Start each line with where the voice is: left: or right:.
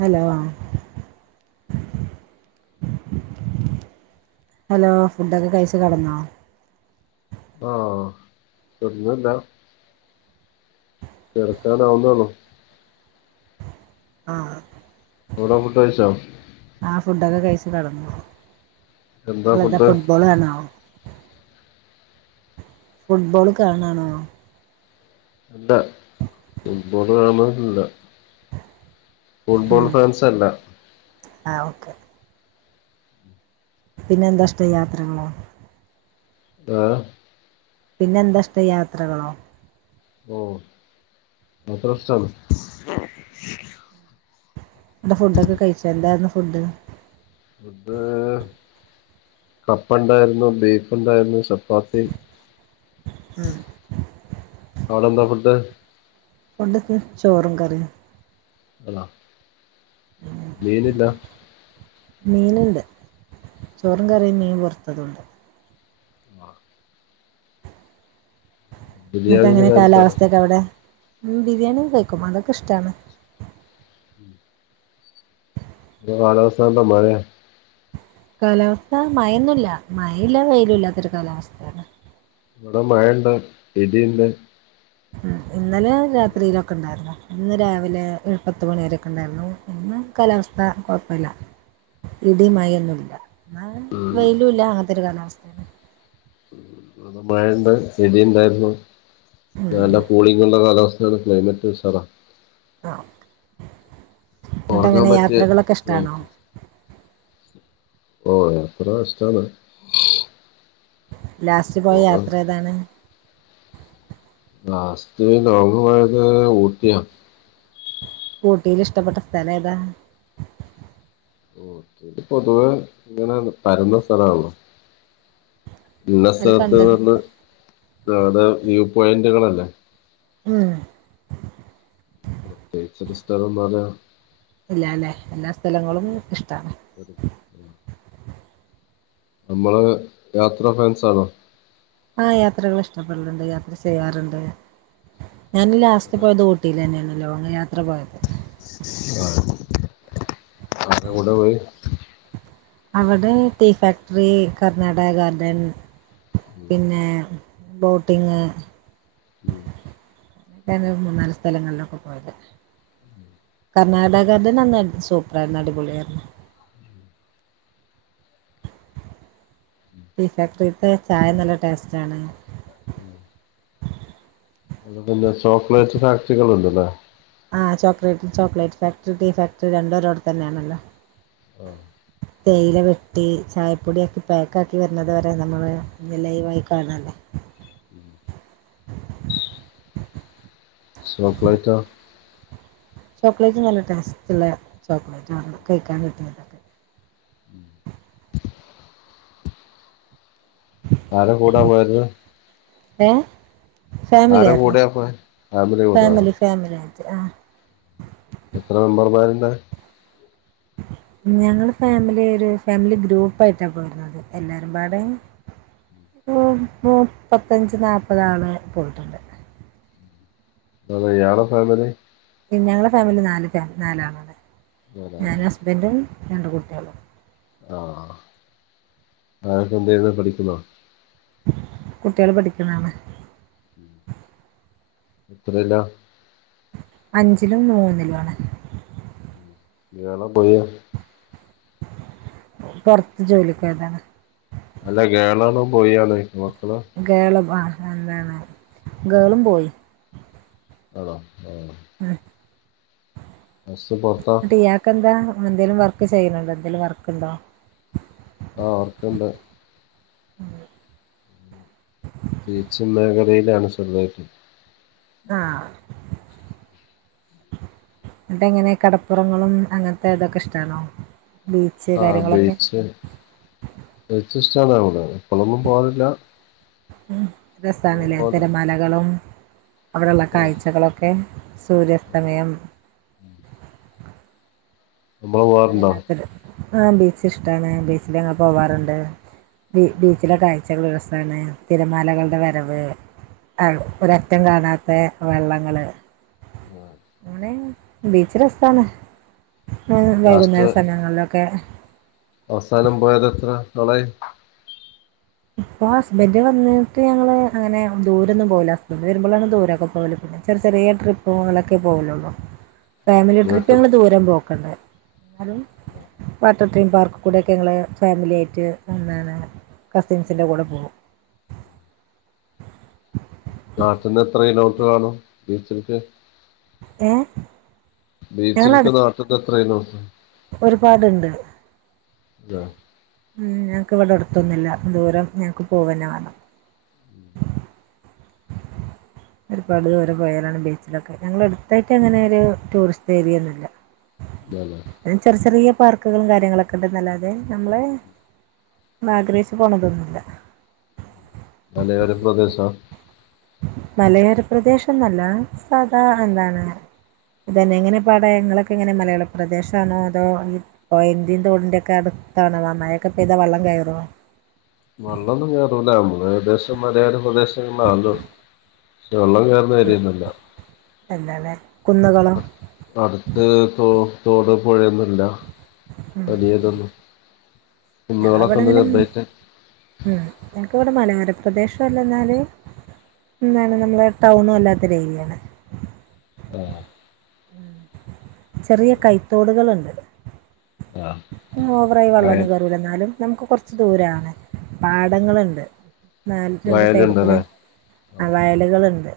right: Hello hello ഫുഡൊക്കെ കഴിച്ച് കെടന്നോ
left: ആഹ കെട്ന്നില്ല കെടക്കാൻ ആവുന്നൊള്ളു
right: ആഹ്
left: ടോ ഫുഡഴിച്ചോ
right: ആഹ് ഫുഡൊക്കെ കഴിച്ച കടന്നു
left: എന്താ
right: നിങ്ങൾന്താ
left: ഫുഡ്
right: ഫുട്ബോൾ കാണോ ഫുട്ബോള് കാണാണോ
left: അല്ലാ ഫുട്ബോൾ കാണല്ല ഫുട്ബോൾ
right: ഉം
left: ഫാൻസ് അല്ല
right: ആഹ് ഓക്കെ പിന്നെ എന്താഷ്ടം യാത്രകളോ
left: ആഹ്
right: പിന്നെ എന്താഷ്ട്ടം യാത്രകളോ
left: ഓഹ് യാത്ര ഇഷ്ട്ടാണ്
right: എന്റെ ഫുഡൊക്കെ കഴിച്ചാ എന്തായിരുന്നു ഫുഡ്
left: ഫുഡ് കപ്പ ഇണ്ടായിരുന്നു ബീഫ് ഇണ്ടായിരുന്നു ചപ്പാത്തി
right: ഉം
left: അവിടെ എന്താ ഫുഡ്
right: കൊണ്ടൊക്ക്‌ ചോറും കറിയും
left: ഹലോ മിനില്ല
right: മീനുണ്ട് ചോറും കറീം മീൻ വറുത്തതുണ്ട്
left: വ
right: എന്നിട്ട്
left: ബിരിയാണിന്റെ
right: എങ്ങനെ
left: ഫാൻസാണോ
right: കാലാവസ്ഥയൊക്കെ അവിടെ ഉം ബിരിയാണിയക്കെ വെക്കും അതൊക്കെ ഇഷ്ടാണ്
left: ഉം ഇത് കാലാവസ്ഥ നല്ല മഴയാ
right: കാലാവസ്ഥ മയൊന്നില്ല മഴയില്ല വെയിലും ഇല്ലാത്തൊരു കാലാവസ്ഥയാണ്
left: ഇവിടെ മഴണ്ട് ഇടിയൂണ്ട്
right: ഉം ഇന്നലെ രാത്രിയിലൊ ക്കൊണ്ടാര്ന്നു ഇന്ന് രാവിലെ പത്തു മണി വരൊക്കെ ഉണ്ടായിരുന്നു ഇന്ന് കാലാവസ്ഥ കുഴപ്പമില്ല ഇടി മയൊന്നുല്ല എന്ന വെയിലൂല്ല അങ്ങനത്തൊരു കാലാവസ്ഥയാ
left: അത് മഴണ്ട് ഇടിയുണ്ടായിരുന്നു
right: ഉം.
left: നല്ല കൂളിങ്ങുള്ള കാലാവസ്ഥയാണ് ക്ലൈമറ്റ് ഉസാറ
right: ആ എന്നിട്ട്
left: ഉറങ്ങാൻ
right: അങ്ങനെ
left: പറ്റിയ
right: യാത്രകളൊക്കെ ഇഷ്ടാണോ
left: സ്ഥലത്ത് ഓ യാത്ര ഇഷ്ടാണ്
right: ലാസ്റ്റ് പോയ
left: പോകാൻ
right: യാത്ര ഏതാണ്
left: ലാസ്റ്റ് ലോങ്ങ്‌ പോയത് ഊട്ടിയാ
right: ഊട്ടീല് ഇഷ്ടപ്പെട്ട സ്ഥലം ഏതാ
left: ഊട്ടീല് പൊതുവേ ഇങ്ങനെ പരന്ന സ്ഥലാണല്ലോ ഇന്ന
right: അതിൽ
left: സ്ഥലത്ത്ന്ന്
right: കണ്ടത്
left: പറഞ്ഞ് അവിടെ വ്യൂ പോയിന്റുകളല്ലേ
right: ഉം
left: പ്രത്യേകിച്ചൊരു സ്ഥലന്ന്‌ പറഞ്ഞ
right: ഇല്ലാല്ലെ എല്ലാ സ്ഥലങ്ങളും ഇഷ്ടാണ്
left: ഒരു നമ്മള് യാത്ര ഫാൻസാണോ
right: ആഹ് യാത്രകള് ഇഷ്ടപ്പെടല്ണ്ട് യാത്ര ചെയ്യാറ്ണ്ട് ഞാൻ ലാസ്റ്റ് പോയത് ഊട്ടിലെന്നെയാണ് ലോങ്ങ്‌ യാത്ര പോയത്
left: ആഹ് ആർടെ കൂടെ പോയി
right: അവടെ ടീ ഫാക്ടറി കർണാടക ഗാർഡൻ
left: ഉം,
right: പിന്നെ ബോട്ടിങ്
left: ഉം
right: രണ്ട് മൂന്നാല് സ്ഥലങ്ങളിലൊക്കെ പോയത് കർണാടക ഗാർഡൻ അന്ന് സൂപ്പറായിരുന്നു അടിപൊളിയാർന്നു ടീ ഫാക്ടറിത്തെ ചായ നല്ല ടേസ്റ്റ് ആണ്
left: ഉം. അവിടെ പിന്നെ ചോക്ലേറ്റ് ഫാക്ടറികള് ഉണ്ട്ലേ
right: ആഹ് chocolate chocolate factory tea factory രണ്ടോരോടത്തന്നെണല്ലോ.
left: ആഹ്
right: [inaudible] തേയില വെട്ടി ചായപ്പൊടിയാക്കി പാക്ക് ആക്കി വരണത് വരെ നമ്മള് ലൈവായി കാണല്ലേ
left: ചോക്ലേറ്റോ.
right: ചോക്ലേറ്റ് നല്ല ടേസ്റ്റ്ള്ള ചോക്ലേറ്റ് ആണ് കയ്ക്കാൻ കിട്ടിയത്
left: ആരെ കൂടാ പോയത്
right: ഏഹ്
left: ആരെ
right: ഫാമിലിയാർന്നു
left: കൂടെയാ പോയെ കൂടെയോ
right: ഫാമിലി ഫാമിലി കാണിച്ച് ആഹ്
left: എത്ര മെമ്പർമാര്ണ്ട്
right: ഞങ്ങള് ഫാമിലി ഒരു ഫാമിലി ഗ്രൂപ്പായിട്ട പോയിരുന്നത് എല്ലാരുംപാടെ മുപ്പത്തഞ്ച് നാപ്പത് ആള് പോയിട്ടുണ്ട്
left: അതെ ഇയാളെ ഫാമിലി
right: ഞങ്ങളെ ഫാമിലി നാല് ഫാമി നാലാളാണ്
left: നാലാളാ
right: ഞാനും ഹസ്ബൻഡും രണ്ട് കുട്ടികളും
left: ആഹ് പിള്ളേരൊക്കെ എന്തെയ്യിന്നെ പഠിക്കുന്നോ?
right: കുട്ടികള് പഠിക്ക്ണാണ്
left: എത്രയില?
right: അഞ്ചിലും മൂന്നിലും ആണ്
left: ഗേളോ, ബോയിയോ?
right: പൊറത്ത് ജോലിക്ക് പോയതാണ്.
left: അല്ല ഗേളാണോ ബോയിയാണോ ചോയ്ക്ക മക്കള്?
right: ഗേള് ആഹ് എന്താണ് ഗേളും, ബോയിം
left: ആണോ? ആഹ്
right: ആഹ്
left: ഹസ്സ് പൊറത്ത?
right: ഇങ്ങക്കെന്താ എന്തേലും വർക്ക് ചെയ്യിണ് ണ്ടോ? എന്തേലും വർക്കുണ്ടോ?
left: ആഹ് വർക്കുണ്ട് ടീംച്ചിംഗ് മേഖലയിലാണ് ചെറുതായിട്ട്
right: ആഹ് എന്നിട്ടെങ്ങനെ കടപ്പുറങ്ങളും അങ്ങനത്തെ ഇതൊക്കെ ഇഷ്ട്ടാണോ? ബീച്ച്
left: ആഹ്
right: കാര്യങ്ങളൊക്കെ?
left: ബീച്ച് ബീച്ച് ഇഷ്ട്ടാണ് അവിടെ എപ്പളൊന്നും പോവാറില്ല എന്നാ പോ
right: അവിടെയുള്ള കാഴ്ചകളൊക്കെ
left: ഓഹ്
right: സൂര്യാസ്തമയം
left: നമ്മള്
right: അത്
left: പോവാറുണ്ടോ
right: വല്ലാത്തൊരു ആഹ് ബീച്ച് ഇഷ്ട്ടാണ് ബീച്ചില് ഞ്ഞങ്ങള് പോവാറുണ്ട് ബീച്ചിലെ കാഴ്ചകൾ രസാണ് തിരമാലകളുടെ വരവ് അഹ് ഒരറ്റം കാണാത്ത വെള്ളങ്ങള് അങ്ങനെ ബീച്ച് രസാണ് വൈകുന്നേര
left: ലാസ്റ്റ്
right: സമയങ്ങളിലൊക്ക ക്കെ
left: അവസാനം പോയത് എത്ര നാളായി?
right: ഇപ്പൊ ഹസ്ബൻഡ് വന്നിട്ട് ഞങ്ങള് അങ്ങനെ ദൂരൊന്നും പോവൂല ഹസ്ബൻഡ് വരുമ്പളാണ് ദൂരമൊക്കെ പോവല് പിന്നെ ചെറിയ ചെറിയ ട്രിപ്പ്കളൊക്കെ പോകലൊള്ളൂ! ഫാമിലി ട്രിപ്പ്
left: വീട്ട്
right: ഞങ്ങള് ദൂരം പോക്ക്ണ്ട് എല്ലാരും
left: ആണോ?
right: വാട്ടർ തീം പാർക്ക് കൂടെയെക്കെ ഞങ്ങള് ഫാമിലിയായിട്ട് വന്നാണ് കസിൻസിൻ്റെ കൂടെ പോകും
left: നാട്ടിൽന്ന് എത്ര കിലോമീറ്റർ കാണും ബീച്ചിൽക്ക്?
right: ഏഹ്?
left: ബീച്ചിൽക്ക് നാട്ട്ന്ന് എത്ര കിലോമീറ്റർ?
right: ഒരുപാട്ണ്ട്
left: അതെ
right: ഉം ഞങ്ങക്ക് ഇവടെ അടത്തൊന്നുല്ല ദൂരം ഞങ്ങക്ക് പോവന്നെ വേണം ഒരുപാട് ദൂരം പോയാലാണ് ബീച്ചിലൊക്കെ ഞങ്ങളെ എടുത്തായിട്ട് അങ്ങനെ ഒരു ടൂറിസ്റ്റ് ഏരിയൊന്നുമില്ല
left: ഇല്ല്യലേ?
right: പിന്നെ ചെറിയ ചെറിയ പാർക്കുകളും കാര്യങ്ങളൊക്കെ ഇണ്ടന്നല്ലാതെ നമ്മളെ- ആഗ്രഹിച്ച് പോണതൊന്നുല്ല
left: മലയോര പ്രദേശം
right: മലയോര പ്രദേശൊന്നു അല്ലാ സാദാ എന്താണ് ഇതന്നെ എങ്ങനേപ്പാടെ ഇങ്ങളൊക്കെ എങ്ങനെ മലയാള പ്രദേശാണോ അതോ പൊയന്റിം തോടിന്റി ഒക്കെ അടുത്താണോ [unintelligible] മയൊക്കെ പെയ്താ വെള്ളം കയറോ
left: വെള്ളൊന്നും കേറൂല നമ്മള് ഏകദേശം മലയോര പ്രദേശങ്ങ [unintelligible] വെള്ളം കേറ [unintelligible]
right: എല്ലാലെ കുന്നുകളോ?
left: അടുത്ത് തോ തോട് പുഴയൊന്നുല്ല
right: ഉം
left: വലിയതൊന്നും
right: ഞങ്ങളവിടെ
left: കുന്നുകളൊക്കെണ്ട്
right: ഇങ്ങനെ
left: ചെറുതായിട്ട്
right: ഉം എനക്ക് ഇവിടെ മലയോര പ്രദേശല്ല എന്നാല് എന്നാലും നമ്മളെ ടൗണും അല്ലാത്ത ഒരു ഏരിയാണ്
left: ആഹ്
right: ചെറിയ കൈത്തോടുകളുണ്ട്
left: ആഹ്
right: ഓവറായി വെള്ളൊന്നും
left: വയൽ
right: കേറൂല എന്നാലും നമുക്ക് കൊർച്ച് ദൂരാണ് പാടങ്ങളുണ്ട് നാല് രണ്ട് സൈഡ് കൂടി
left: വയലുണ്ടല്ലേ
right: ആ
left: ആഹ്
right: വയലുകളുണ്ട്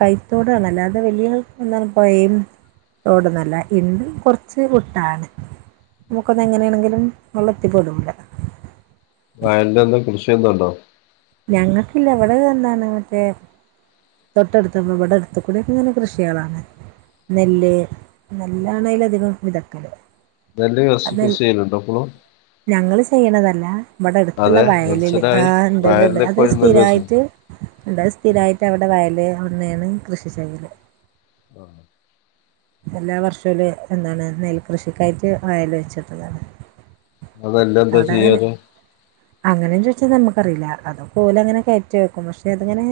right: കൈത്തോടാണ് അല്ലാതെ വലിയ എന്താണ് പൊയിം തോട്ന്നല്ല ഇണ്ട് കൊർച്ച് വിട്ടാണ് നമുക്കത് എങ്ങനേണെങ്കിലും വെള്ളം എത്തിപ്പെടൂല
left: വയൽല്ല് എന്തോ കൃഷി എന്തോണ്ടോ
right: ഞങ്ങക്കില്ല ഇവിടെതെന്താണ് എന്താണ് മറ്റേ തൊട്ടടുത്ത് [unintelligible] ഇവടെ അടുത്ത്കൂടി ഇങ്ങനെ കൃഷിയാളാണ് നെല്ല് നെല്ലാണയ്ലധികം വിതക്കല്
left: നെല്ല് കൃഷി കൃഷി ചെയ്യല്ണ്ടോ ഇപ്പളും
right: ഞങ്ങള് ചെയ്യ്ണതല്ല ബടെ അടുത്തുള്ള
left: അതെ
right: വയലില്
left: മനസ്സിലായി
right: ആഹ് ണ്ട്ണ്ട്ണ്ട്
left: വയലില്
right: അത്
left: ഇപ്പഴും നെല്ല് കൃഷി
right: സ്ഥിരായിറ്റ് എന്താണ് സ്ഥിരായിട്ട് ന്റവിടെ വയലി തന്നെയാണ് കൃഷി ചെയ്യല്
left: ആഹ്
right: എല്ലാ വർഷവും ഓല് എന്താണ് നെൽകൃഷിക്കായിട്ട് വയല് ഒഴിച്ചിടുന്നതാണ്
left: അതെല്ലാം എന്താ ചെയ്യാത്
right: അങ്ങനെ ചോദിച്ചാൽ നമുക്കറിയില്ല അത് പോലങ്ങനെ കയറ്റി വെക്കും പക്ഷേ അതങ്ങനെ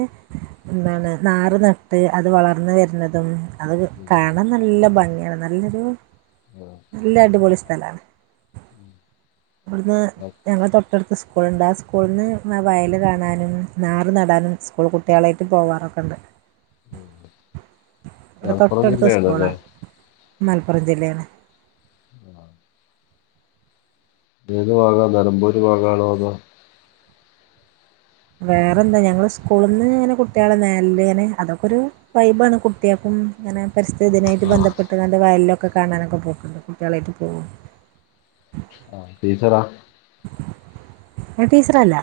right: എന്താണ് നാറ് നട്ട് അത് വളർന്ന് വരുന്നതും അത് കാണാൻ നല്ല ഭംഗിയാണ് നല്ലൊരു
left: ഉം
right: നല്ല അടിപൊളി സ്ഥലാണ് ഇവിടുന്ന് ഞങ്ങള തൊട്ടടുത്ത് സ് സ്കൂൾണ്ട് ആ സ്കൂൾന്ന് വയല് കാണാനും നാറ് നടാനും സ്കൂൾ കുട്ടികളായിട്ട് പോവാറൊക്കെണ്ട് ഇവിടെ
left: മലപ്പുറം
right: തൊട്ടടുത്ത സ്കൂ
left: ജില്ലയാണല്ലേ
right: മലപ്പുറം ജില്ലയാണ്
left: ആണോ ഏത് വാഗാ നിലമ്പൂർ വാഗാണോ അതോ
right: വേറെന്താ ഞങ്ങള് സ്കൂൾന്ന് ഇങ്ങനെ കുട്ടികളെ [unintelligible] ഇങ്ങനെ അതൊക്കെരു വൈബാണ് കുട്ട്യാക്കും ഇങ്ങനെ പരിസ്ഥിതി ദിനായിട്ട് ബന്ധപ്പെട്ട്ക്കാണ്ട് വയലിലൊക്കെ കാണാനൊക്കെ പോക്കുണ്ട് കുട്ട്യാളേറ്റ് പോകും
left: ആഹ് ടീച്ചറാ
right: [unintelligible] ടീച്ചറല്ല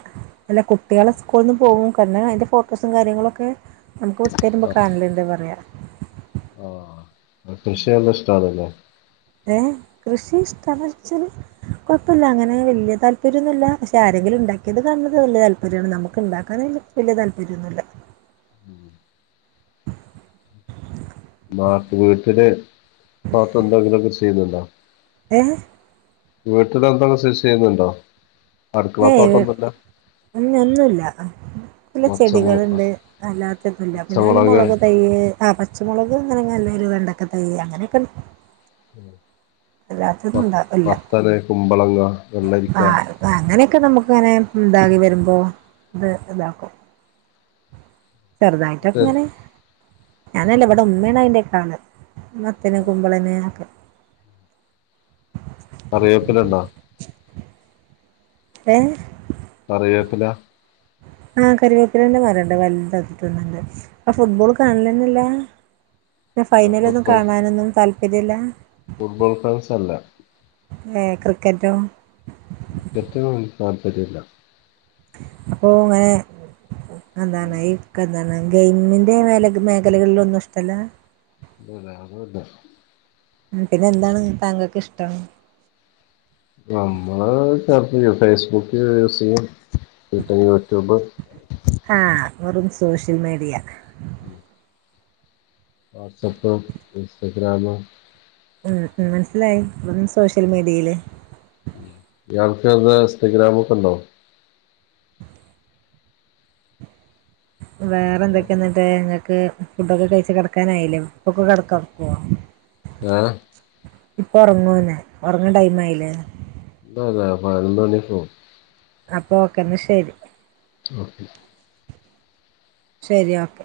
right: അല്ല കുട്ട്യാളെ സ്ക്കു സ്കൂൾന്ന് പോവും [unintelligible] അതിൻ്റെ ഫോട്ടോസും കാര്യങ്ങളൊക്കെ നമുക്ക് വിട്ടരുമ്പോ കാണലുണ്ട് പറയാ
left: ആഹ്. നിങ്ങൾക്ക് കൃഷി നല്ല ഇഷ്ടം ആണല്ലേ
right: ഏഹ് കൃഷി ഇഷ്ടാണ് എന്ന് വെച്ചാല് കുഴപ്പല്ല അങ്ങനെ വലിയ താല്പര്യന്നു അല്ല പക്ഷെ ആരെങ്കിലും ഉണ്ടാക്കിയത് കാണുന്നത് വലിയ താല്പര്യാണ് നമുക്ക് ഉണ്ടാക്കാന വലിയ താല്പര്യൊന്നുല്ല
left: ഉം നാ വീട്ടില് [unintelligible] ചെയ്യുന്നുണ്ടോ
right: ഏഹ്
left: വീട്ടിൽ എന്തെങ്കിലും കൃഷി ചെയ്യുന്നുണ്ടോ [unintelligible] ഒന്നുല്ലാ
right: ഉം ഒന്നുല്ല നല്ല
left: പച്ചമുള
right: ചെടികള് ഉണ്ട് അല്ലാത്ത ഒന്നുല്ല പിന്നെ നല്ല
left: പച്ചമുളക്
right: മുളക് തൈയ്യ് ആ പ പച്ചമുളക് അങ്ങന നല്ല ഒരു വെണ്ടക്ക തൈ അങ്ങനെ ഒക്കെ ഉണ്ട്
left: മ
right: ഉണ്ടാ ഇല്ല
left: മത്തന് കുമ്പളങ്ങ വെള്ളരിക്ക
right: അത് അങ്ങനെയൊക്കെ നമുക്ക് ഇങ്ങനെ ഇതായി വരുമ്പോ ഇത് ഇതാക്കും ചെറുതായിട്ടൊക്കെ
left: മറ്റേ
right: ഇങ്ങനെ ഞാനല്ല ഇവിടെ ഉമ്മാണ് അതിന്റെ ഒക്കെ ആള് മത്തന്
left: ആ
right: കുമ്പളങ്ങെ ഒക്കെ
left: കറിവേപ്പില ഉണ്ടോ
right: ഏഹ്
left: കറിവേപ്പില
right: ആഹ് കറിവേപ്പിലന്റെ മരം ഉണ്ട് വലുതായിട്ട് ഒന്നുണ്ട് അപ്പൊ ഫുട്ബോൾ കാണലന്നെ ഇല്ല അപ്പ
left: ആ,
right: ഫൈനലൊന്നും
left: ഫുട്ബോൾ
right: കാണാനൊന്നും താല്പര്യല്ല
left: ഫുട്ബോൾ ഫാൻസ് അല്ല
right: ഏഹ് ക്രിക്കറ്റോ
left: ക്രിക്കറ്റും എനിക്ക് താല്പര്യല്ല
right: അപ്പൊ ഏഹ് എന്താണ് [unintelligible] ഗെയിമിൻ്റെ മേല മേഖലകളിലൊന്നും ഇഷ്ടല്ലാ
left: [unintelligible]
right: പിന്നെ എന്താണ് താങ്കൾക്ക് ഇഷ്ടം
left: നമ്മള് ചെലപ്പോ ഫേസ്ബുക്ക് യൂസ് ചെയ്യും പിന്നെ യൂട്യൂബ്
right: ആഹ് വെറും സോഷ്യൽ മീഡിയ
left: ഉം വാട്സപ്പും ഇൻസ്റ്റഗ്രാമും
right: ഉം ഉം മനസ്സിലായി വെറും സോഷ്യൽ മീഡിയയില്
left: ഉം ഇയാൾക്ക് എന്താ ഇൻസ്റ്റഗ്രാമ് ഒക്കെ ഉണ്ടോ
right: വേറെ
left: ആ,
right: എന്തൊക്കെ ഇന്ന ദേ നിങ്ങക്ക് ഫുഡൊക്കെ കഴിച്ച് കിടക്കാനായില്ലൊ ഇപ്പൊക്കെ [unintelligible]
left: [unintelligible]
right: ഇപ്പൊ ഒറങ്ങോ എന്ന് ഒറങ്ങണ ടൈം ആയില്ലേ
left: ഇപ്പ അതെ പതിനൊന്നു മണി ഒക്കെ ആവും
right: അപ്പൊ ഓക്കെ എന്നാ ശരി
left: ഓക്കെ
right: ശരി ഓക്കെ